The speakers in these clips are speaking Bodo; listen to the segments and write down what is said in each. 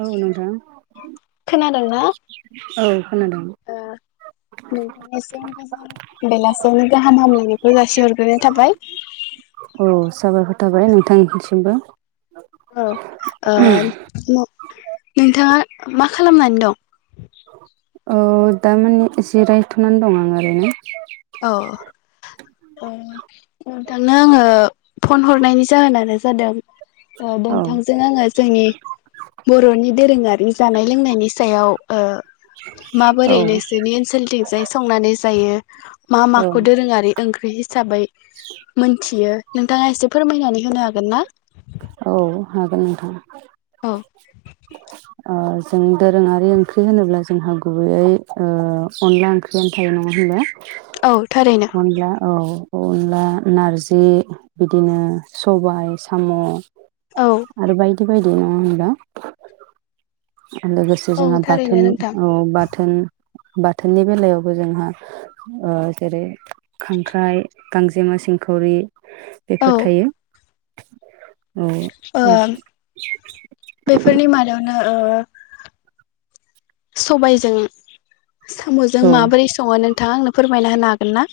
औ नोंथां खोनादोंना? औ खोनादों। ओ नोंथांनिसिम गोजां बेलासियावनो गाहाम हामलायनायखौ जासिहरग्रोनाय थाबाय। औ साबायखर थाबाय नोंथांसिमबो। आम फु नोंथाङा मा खालामनानै दं? औ दा माने एसे जिरायथ'नानै दं आं ओरैनो। औ। ओ नोंथांनो आङो फन हरनायनि जाहोनानो जादों ओ औ नोंथांजों आङो जोंनि बर'नि दोरोङारि जानाय लोंनायनि सायाव ओ औ माबोरै नोंसोरनि ओनसोलथिंजाय संनानै जायो। मा औ माखौ दोरोङारि ओंख्रि हिसाबै मोनथियो नों थाङा एसे फोरमायनानै होनो हागोन ना? औ हागोन नोंथां। [inaudible] ओ जों दोरोङारि ओंख्रि होनोब्ला जोंहा गुबैयै ओ अनला ओंख्रियानो थायो नङा होनब्ला। औ थारैनो अनला औ अनला नारजि बिदिनो सबाय साम' औ आरो बायदि बाय नुनो मोनदों। ओ लोगोसे औ जोंहा बाथोन थारैनो नोंथां औ बा थोन बाथोननि बेलायावबो जोंहा ओ जेरै खांख्राइ गांजेमा सिंखावरि। औ बेफोर थायो। औ ओ बेफोरनि मादावनो ओ सबायजों साम'जों औ माबोरै सङो नों थाङा आंनो फोरमायना होनो हागोन ना?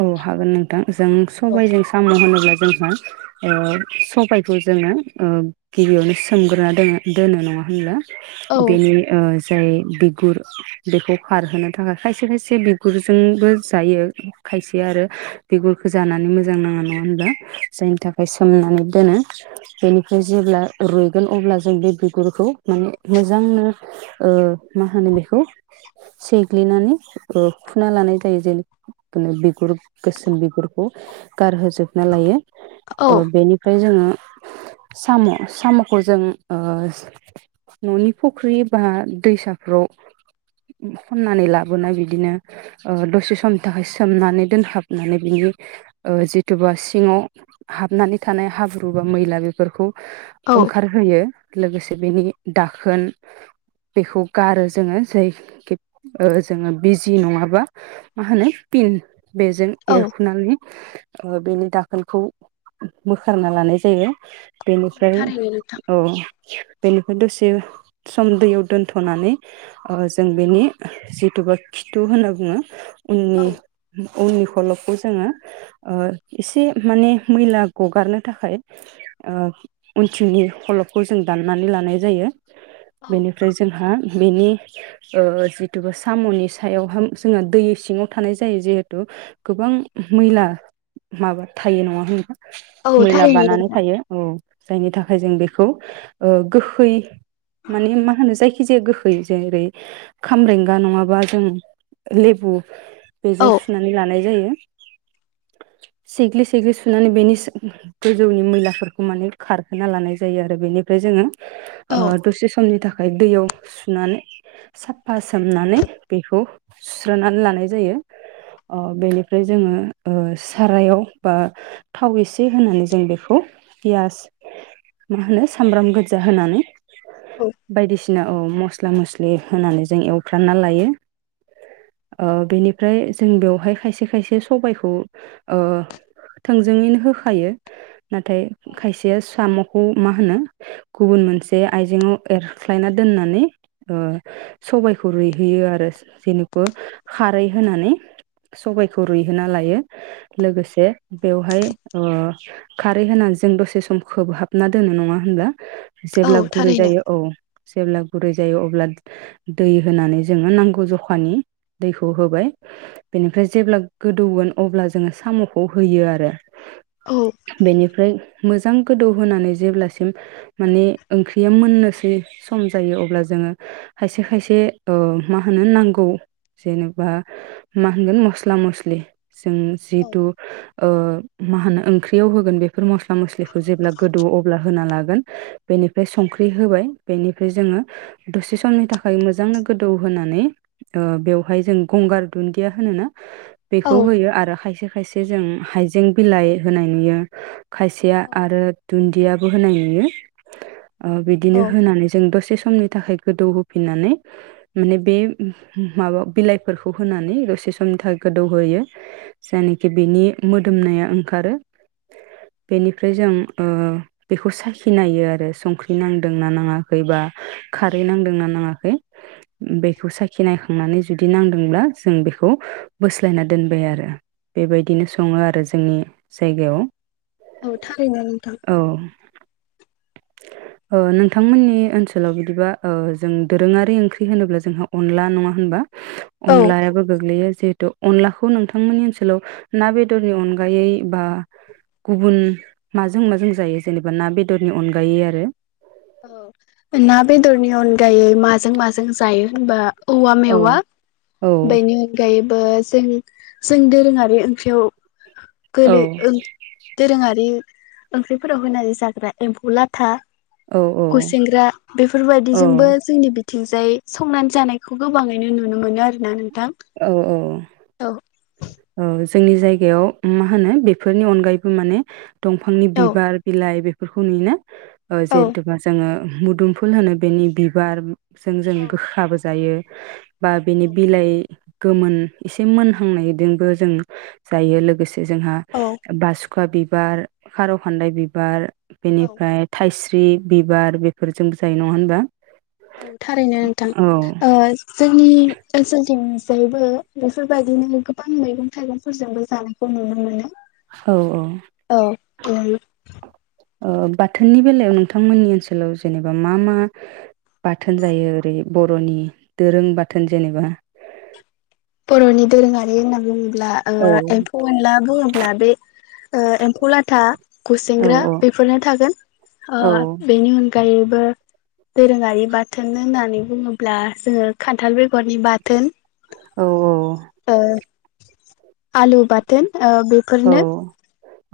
औ हागोन नोंथां जों औ सबबायजों साम' होनोब्ला जोंहा ओ सबायखौ जोङो ओ गिबियावनो सोमग्रोना दो दोनो नङा होनब्ला। औ बेनि ओ जाय बिगुर बेखौ खारहोनो थाखाय खायसे खायसे बिगुरजोंबो जायो। खायसेया आरो बिगुरखौ जानानै मोजां नाङा नङा होनब्ला जायनि थाखाय सोमनानै दोनो बेनिफ्राय जेब्ला रुइ गोन अब्ला जों बे बिगुरखौ माने मोजांनो ओ मा होनो बेखौ सैग्लिनानै ओ खुना लानाय जायो जेरै बिगुर गोसोम बिगुरखौ गारहोजोबना लायो। ओ औ बेनिफ्राय जोङो साम' साम'खौ जों ओ न'नि फख्रि बा दैसाफ्राव खननानै लाबोनाय बिदिनो ओ दसे समनि थाखाय सो सोमनानै दोनहाबनानै बिनि ओ जिथुबा सिङाव हाबनानै थानाय हाब्रु बा मैला बेफोरखौ औ ओंखारहोयो लोगोसे बेनि दाखोन बेखौ गारो जोङो जायखि जोङो बिजि नङाबा मा होनो फिन बेजों औ एरखुनानै बेनि दाखोनखौ बोखारना लानाय जायो बेनिफ्राय थारैनो नोंथां औ बेनिफ्राय दसे सम दैयाव दोनथ'नानै जों बेनि जिथु बा खिथु होनना बुङो उननि औ उननि खलबखौ जोङो एसे माने मैला गगारनो थाखाय उनथिंनि खलबखौ जों दाननानै लानाय जायो औ बेनिफ्राय जोंहा बेनि जिथुुबा साम'नि सायावहा जोंहा दै सिङाव थानाय जायो जिहेथु गोबां मैला माबा थायो नङा होनबा औ मैला थारैनो बानानै नोंथां थायो औ जायनि थाखाय जों बेखौ ओ गोखै माने मा होनो जायखि खिजाया गोखै जेरै खाम्रेंगा नङाबा जों लेबु बेजों औ सुनानै लानाय जायो सेग्लि सेग्लि सुनानै बेनि गोजौनि मैलाफोरखौ माने खारहोना लानाय जायो आरो बेनिफ्राय जोङो आ औ दसे समनि थाखाय दैयाव सुनानै साफा सोमनानै बेखौ सुस्रनानै लानाय जायो बेनिफ्राय जोङो सारायाव बा थाव एसे होनानै जों बेखौ पियास मा होनो सामब्राम गोजा होनानै औ बायदिसिना औ मस्ला मस्लि होनानै जों एवफ्रानना लायो बेनि ओमफ्राय जों बेवहाय खायसे खायसे सबायाइखौ थोंजोङैनो होखायो नाथाय खायसेया साम खौ मा होनो गुबुन मोनसे आइजेंआव एरस्लायना दोननानै सबाइखौ ओ रुयहैयो आरो जेनेखु खारै होनानै सबबायखौ रुइहोना लायो लोगोसे बेवहाय खारै होनानै जों दसे सम खोबहाबना दोनो नङा होनब्ला औ जेब्ला गुरै थारैनो जायो औ जेब्ला गुरै जायो अब्ला दै होनानै जोङो नांगौ जखानि दैखौ होबाय बेनिफ्राय जेब्ला गोदौगोन अब्ला जोङो साम'खौ होयो आरो औ बेनिफ्राय मोजां गोदौ होनोनानै जेब्लासिम माने ओंख्रिया मोननोसै सम जायो अब्ला जोङो खायसे खायसे मा होनो नांगौ जेनेबा मा होनगोन मस्ला मसलि जों औ जिहेथु मा होनो ओंख्रियाव होगोन बे बेफोर मस्ला मस्लिखौ जेब्ला गोदौ अब्ला होना ला बेनिफ्राय संख्रि होबाय बेनिफ्राय जोङो दसे समनि थाखाय मोजांनो गोदौ होनानै बेवहाय जों गंगार दुन्दिया होनोना बेखौ औ होयो आरो खायसे खायसे से जों हायजें बिलाइ होनाय नुयो खायसेया आरो दुन्दियाबो होनाय नुयो ओ बिदिनो होनानै जों दसे समनि थाखाय गोदौ होफिनानै माने बे माबा बिलाइ फोरखौ होनानै दसे समनि थाखाय गोदौहोयो जायनाखि बेनि मोदोमनाया ओंखारो बेनिफ्राय जों ओ बेखौ साखिनायो आरो संख्रि नांदोंना नाङाखै बा खारै नांदोंना नाङाखै बेखौ साखि नायखांनानै जुदि नांदोंब्ला जों बेखौ बोस्लायना दोनबाय आरो बेबायदिनो सङो आरो जोंनि जायगायाव औ थारैनो नोंथां अ नोंथांमोननि ओनसोलाव बिदिबा ओ जों दोरोङारि ओंख्रि होनोब्ला जोंहा अनला नङा होनबा औ अनलायाबो गोग्लैयो जे थ अनलाखौ नोंथांमोननि ओनसोलाव ना बेदरनि अनगायै बा गुबुन माजों माजों जायो जेनेबा ना बेदरनि अनगायै आरो औ ना बेदरनि अनगायै माजों माजों जायो होनबा औवा औ मेवा औ बेनि अनगायै ओ जों जों दोरोङारि ओंख्रियाव औ गोलि ओ दोरोङारि ओंख्रिफोराव होनानै जाग्रा एम्फौ लाथा औ खुसेेंग्रा बेफोरबायदिजोंबो औ जोंनि बिथिंजाय संनानै जानायखौ गोबाङैनो नुनो मोनो आरोना नों औ औ औ जोंनि जायगायाव मा होनो बेफोरनि अनगायैबो माने दंफांनि औ बिबार बिलाइ बे फोरखौ नुयोना औ जेहेथुबा जोङो मुदुमफुल होनो बेनि बिबार जों जों औ गोखाबो जायो [inaudible] बा बिनि बिलाइ गोमोन एसे मोनहांनायदोंबो जों जायो लोगोसे जोंहा औ बास खुंखा बिबार खारौ खान्दाय बिबार औ बेनिफ्राय थाइस फ्रि बिबार बेफोरजोंबो जायो नङा होनबा। औ थारैनो नोंथां औ ओ जोंनि ओनसोलथि जायबो बेफोरबायदिनो गोबां मैगं थाइगंफोरजोंबो जानायखौ नुनो औ मोनो। औ नुयो। ओ बाथोननि बेलायाव नोंथांमोननि ओनसोलाव जेनेबा मा मा बाथोन जायो ओरै बर'नि दोरों बाथोन जेनेबा बर' नि दोरोंङारि होनना अब्ला ओ औ एम्फौ एनला बुङोब्ला बे ओ एम्फौ लाथा। औ गुसेेंग्रा बेफोरनो थागोन औ ओ बेनि उन अनगायैबो दोरोङारि बाथोन होननानै बुङोब्ला जोङो खान्थाल बेगरनि बाथोन औ औ। ओ आलु बाथोन ओ औ बेफोरनो।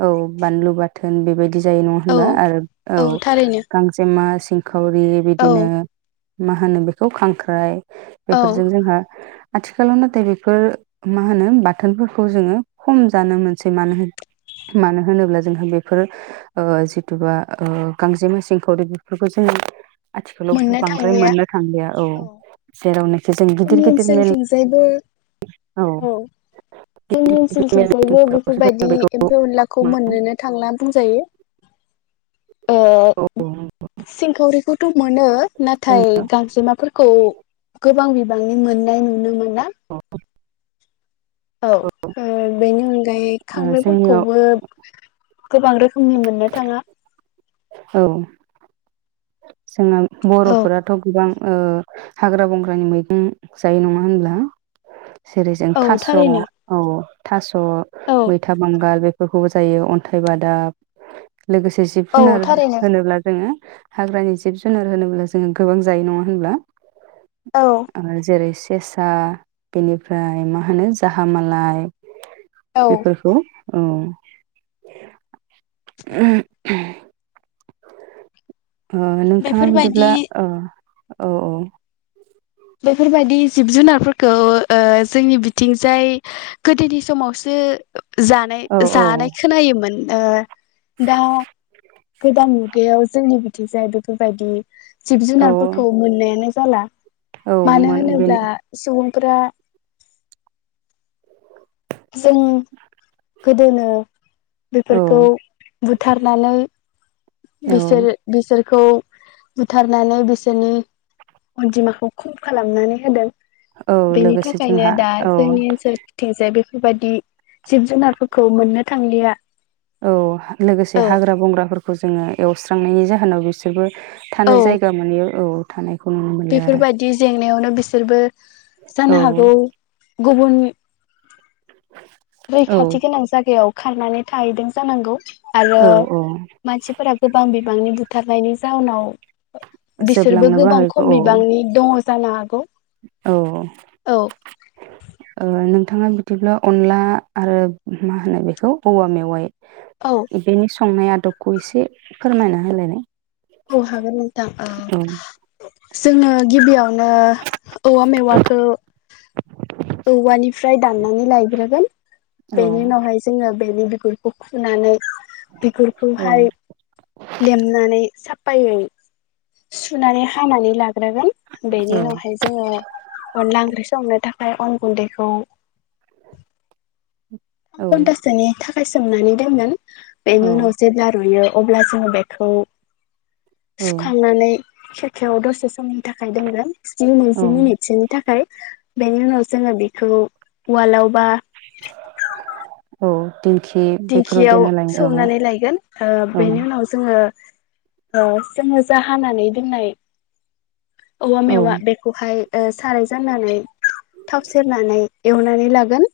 औ बानलु बाथोन बेबायदि जायो नङा औ होनबा आरो औ गांजेमा सि फावरि औ बिदिनो मा होनो बेखौ खांख्राइ औ बेफोरजों जोंहा आथिखालाव नाथाय बेफोर मा होनो बाथोनफोरखौ जोङो खम जानो मोन सै मानो होनोब्ला जोंहा बेफोर ओ जिथुबा ओ गांजेमा सिंखावरि बेफोरखौ जोङो आथिखालाव मोननो बांद्राय थांलिया मोननो थांलिया औ जेरावनो जोंनि ओनसोलथिंजायबो औ। जोंनि मेल ओनसोलथिंजायबो मिथिंफोरावसो जों बेफोरबायदि बेखौ एम्फौ अनलाखौ मोनो मोननोनो थांना बुंजायो। औ ओ सिंखावरिखौथ' मोनो नाथाय गांजेमाफोरखौ गोबां बि गोबांनि मोननाय नुनो मोना। औ। औ ओ बेनि अनगायै जोंनियाव खांख्रैफोरखौबो गोबां रोखोमनि मोननो थाङा। औ। जोंना औ बर'फोराथ' गोबां ओ हाग्रा बंग्रानि मैगं जायो नङा होनब्ला? जेरै जों औ थास' थारैनो औ थास' औ मैथा बांगाल बे फोरखौबो जायो अन्थाइ बादाब लोगोसे जिब औ जुनार थारैनो होनोब्ला जोङो। हाग्रानि जिब जुनार होनोब्ला जोङो गोबां जायो नङा होनब्ला। औ आरो जेरैखि। केेसा बेनिफ्राय मा होनो जाहा मालाय। औ बेफोरखौ औ [unintelligible] [unintelligible] ओ नोंथाङा बिदिब्ला। बेफोरबायदि औ औ। बेफोरबायदि जिब जुनारफोरखौ जोंनि बिथिंजाय गोदोनि समावसो। जानाय औ औ जानाय खोनायोमोन। ओ दा गोदान मुगायाव जोंनि बिथिं जाय बेफोरबायदि। जिब औ जुनारफोरखौ मोननायानो जाला। औ मानो मोन बेनि होनोब्ला सुबुं [unintelligible] गोदोनो औ बेफोरखौ बुथारनानै औ बिसोर बिसोर खौ बुथारनानै बिसोरनि अनजिमाखौ खम खालामनानै होदों। औ बेनि लोगोसे थाखायनो जोंहा दा औ जोंनि ओनसोल थिंगजाय बेफोर बेफोरबायदि। जिब जुनारफोरखौ मोननो थांलिया। औ लोगोसे औ हाग्रा बंग्राफोरखौ जोङो एवस्रांनायनि जाहोनाव बिसोरबो औ थानो जायगा मोनैयाव औ थानाय बेफोरबायदि जेंनायावनो बिसोर बेफोर। औ जानो हागौ। गुबुन। औ रैखाथि गोनां जागायाव खारनानै थाहैदों जानांगौ आरो औ औ मानसिफोरा गोबां बिबांनि बुथ बुथारनायनि जाहुनाव बिसोरबो जोबलांनोबो गोबां खम बिबांनि दङ जानो हागौ औऔ औ ओ नों थाङा बिदिब्ला अनला आरो मा होनो बेखौ औवा मेवाय औ बेनि संनाया दपखौ एसे फोरमायना होलायनाय औ हागोन नोंथां औ ओ जोंनो गिबियाव नो औवा मेवाखौ औवानिफ्राय दाननानै लायग्रोगोन औ बेनि उनावहाय जोङो बेनि बिगुरखौ फुनानै औ बिगुरखौहाय लेमनानै साब फायै सुनानै हानानै लाग्रोगोन बेनि उनावहाय जोङो अनला ओंख्रि सोमनो थाखा मफ्राय अन गुन्दैखौ थाम औ खनथासे थां फायसोमनानै दोनमोन औ बेेनिउनाव जेब्ला रुयो अब्ला जोङो बेखौ सुखांनानै खेरखायाव दसे समनि थाखाय दोनगोन स्नि औ मोनजि मिनिटसोनि थाखाय बेनि उनाव जोङो बेखौ उवालावबा [unintelligible] औ दिंखि बेफोराव दिंखियाव देना लायो सौनानै लायगोन अ औ बेनि उनाव जोङो औ जोङो जा हानानै दोननाय औवा औ मेवा बेखौहाय ओ साराय जाननानै थाव सेरनानै एवनानै लागोन।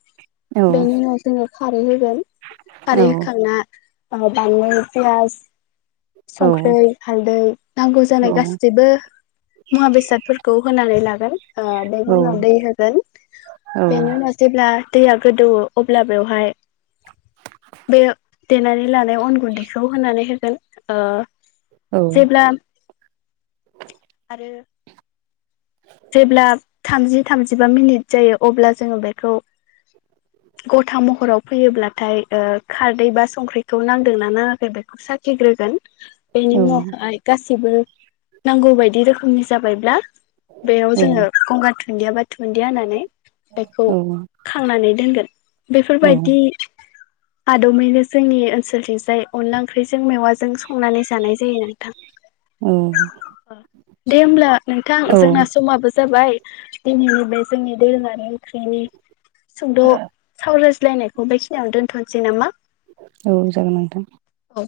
औ बेनि उनाव जोङो खारै होगोन। औ खारैहोखांना बानलु, फियास, औ संख्रै, हालदै, नांगौ जानाय गाैसैबो मुवा बेसादफोरखौ होनानै ला गोन। ओ बेनि औ उनाव दै होगोन। बेनि उनाव जेब्ला दैया गोदौवो अब्ला बेवहाय बे देनानै लानाय अन गुन्दैखौ होनानै होगोन। ओ जेब्ला आरो जेब्ला थामजि थामजिबा मिनिट जायो अब्ला जोङो बेखौ गथा महराव फैयोब्लाथाय ओ खारदै बा संख्रिखौ नांदोंना नाङाखै बेखौ साखिग्रोगोन। बेनि उनाव आहाइ गासै सिबो नांगौ बायदि रोखोमनि जाबायब्ला बेयाव जोङो गंगार दुन्दियाबा थुन्दि होनानै बेखौ खांनानै दोनगोन। औ बेफोरबायदि आदबैनो जोंनि ओ सोलथिंजाय अनला ओंख्रिजों मेवाय जों संनानै जानाय जायो नोंथां। दे हब्ला नोंथां जोंना औ समाबो जाबाय दिनैनि बे जोंनि दोरोङारि ओंख्रिनि सुंद' सावराय थिलायनायखौ बेखिनियाव दोनथ'नोसै नामा? औ जागोन नोंथां। औ